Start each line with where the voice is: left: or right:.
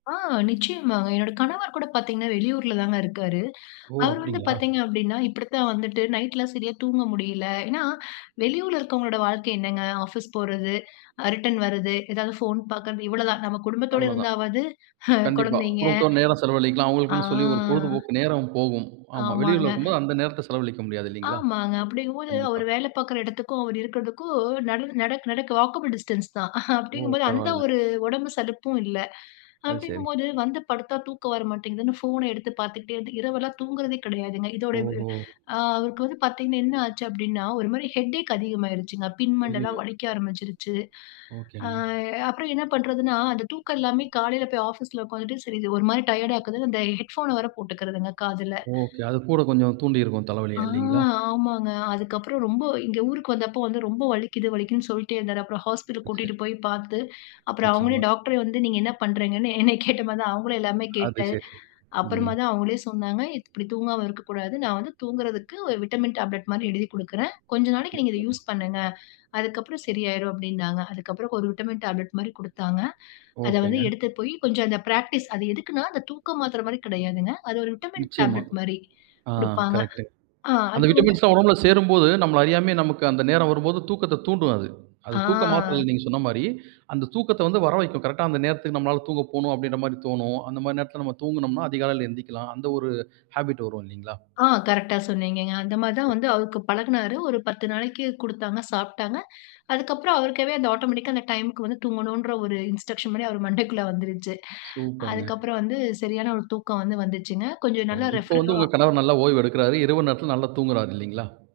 left: ஆ நிச்சயமாங்க. என்னோட கணவர் கூட பாத்தீங்கன்னா, வெளியூர்லதாங்க இருக்காரு.
right: ஓ!
left: அவரு வந்து
right: அப்டிங்ளா?
left: பாத்தீங்க அப்டின்னா, இப்டி தான் வந்துட்டு, நைட்லாம் சரியா தூங்க முடியல. ஏன்னா வெளியூர்ல இருக்கவங்களுடைய வாழ்க்கை என்னாங்க, ஆஃபீஸ் போறது, அ ரிட்டர்ன் வர்றது, ஏதாவது போன் பாக்கறது இவ்வளவு தாங்க. நம்ம குடும்பத்தோட
right: அவ்வளதான்.
left: இருந்தாவாது
right: கண்டிப்பா.
left: கொழந்தைங்க
right: குடும்பத்தோட நேரம் செலவழிக்கலாம்,
left: ஆ.
right: அவுங்களுக்குன்னு சொல்லி ஒரு பொழுதுபோக்கு நேரம் போகும். ஆமா. வெளியூர்ல
left: ஆமாங்க.
right: இருக்கும்போது, அந்த நேரத்த செலவழிக்க முடியாது இல்லைங்ளா?
left: ஆமாங்க, அப்படிங்கும்போது
right: கண்டிப்பா.
left: அவரு வேல பாக்கிற எடத்துக்கும், அவர் இருக்றதுக்கும், நல்லு நடக்க நடக்க வாக்கபிள் டிஸ்டன்ஸ் தான்.
right: ஓ!
left: அப்டிங்கும்போது, அந்த
right: பரவால்ல.
left: ஒரு ஒடம்பு சலுப்பும் இல்ல.
right: அது சரி.
left: அப்டிங்கும்போது, வந்து படுத்தா தூக்கம் வர மாட்டேங்குதுன்னு ஃபோன எடுத்து பாத்துக்கிட்டே இருந்து, இரவெல்லாம் தூங்குறதே கெடையாதுங்க. இதோடைய வ்
right: ஓஹோ!
left: அ அவருக்கு வந்து பாத்தீங்கன்னா என்ன ஆச்சு அப்டின்னா, ஒரு மாரி ஹெடேக் அதிகமாயிடுச்சுங்க. பின் மண்டலாம்
right: அய்யய்யோ!
left: வலிக்க ஆரம்பிச்சுருச்சு. ஆ
right: ஓகேங்க.
left: அப்புறம் என்ன பண்றதுன்னா, அந்த தூக்கம் இல்லாமயே காலையில போய் ஆஃபீஸ்ல உக்காந்துட்டு, சரி இது ஒரு மாரி டயர்ட் ஆக்குதுன்னு, அந்த ஹெட்ஃபோன வேற போட்டுக்கிறதுங்க, காதுல.
right: ஒகே. அது கூட கொஞ்சம் தூண்டியிருக்கும்,
left: ஆ
right: தலைவலிய. இல்லைங்ளா?
left: ஆமாங்க. அதுக்கப்புறம் ரொம்ப இங்க ஊருக்கு வந்தப்போ வந்து ரொம்ப வலிக்குது வலிக்குதுன்னு சொல்லிட்டே இருந்தாரு. அப்புறம் ஹாஸ்பிட்டல்
right: ம். சரி.
left: கூட்டிட்டு போய் பாத்து, அப்புறம் அவுங்களே
right: நிச்சயமா.
left: டாக்டரே வந்து, நீங்க என்னா பண்றீங்கன்னு? என்னய கேட்ட மாதிரி தான், அவங்களையும் எல்லாமே
right: அது
left: கேட்டு,
right: சரி. ம்.
left: அப்புறமா தான் அவுங்களே சொன்னாங்க. "இப்டி தூங்காம இருக்கக்கூடாது. நான் வந்து தூங்குறதுக்கு ஒரு விட்டமின் டேப்லெட் மாரி எழுதிக் குடுக்குறேன். கொஞ்ச நாளைக்கு நீங்க இதை
right: நிச்சயமா.
left: யூஸ் பண்ணுங்க. அதுக்கப்புறம் சரியாயிரும்" அப்டின்னாங்க. அதுக்கப்புறம் ஒரு விட்டமின் டேப்லெட் மாரி குடுத்தாங்க. அத வந்து
right: ஒகேங்க.
left: எடுத்துட்டு போயி, கொஞ்சம் அந்த பிராக்டிஸ் அது எதுக்குன்னா அந்த தூக்க மாத்திரை மாரி கெடையாதுங்க. அது ஒரு விட்டமின்
right: நிச்சயமா.
left: டேப்லெட் மாரி
right: ஆ
left: குடுப்பாங்க.
right: கரெக்ட்டு.
left: ஆ
right: அந்த
left: அது வந்து
right: விட்டமின்ஸ்லாம் ஒடம்புல சேரும்போது, நம்மள அறியாமயே நமக்கு அந்த நேரம் வரும்போது, தூக்கத்த தூண்டும் அது. அது தூக்க
left: ஆ.
right: மாத்திரையில்ல, நீங்க சொன்ன மாரி, அந்த தூக்கத்த வந்து வர வழைக்கும். கரெக்ட்டா அந்த நேரத்துக்கு நம்மளால தூங்க போணும் அப்டின்ற மாரி தோணும். அந்த மாரி நேரத்ல நம்ம தூங்கினோம்னா, அதிகாலையில எந்திக்கலாம். அந்த ஒரு ஹாபிட் வரும் இல்லைங்ளா?
left: ஆ கரெக்ட்டா சொன்னீங்கங்க. அந்த மாரி தான்
right: சரி.
left: வந்து அவருக்கு பழகுனாரு. ஒரு 10 நாளைக்கு குடுத்தாங்க சாப்பிட்டாங்க. அதுக்கப்புறம் அவருக்காவே அந்த ஆட்டோமேட்டிக்கா அந்த டைம்க்கு வந்து, தூங்கணுன்ற ஒரு இன்ஸ்ட்ரக்ஷன் மாரி அவர் மண்டைக்குள்ள வந்துருச்சு.
right: சூப்பர்ங்க.
left: அதுக்கப்புறம் வந்து சரியான ஒரு தூக்கம் வந்து வந்துச்சுங்க. கொஞ்சம்
right: ஓ!
left: நல்லா
right: இப்ப
left: ரெஃப்ரிர
right: வந்து உங்க
left: அ
right: கணவர் நல்லா ஓய்வு எடுக்கிறாரு. இரவு நேரத்துல நல்லா தூங்குகிறாரு இல்லிங்ளா?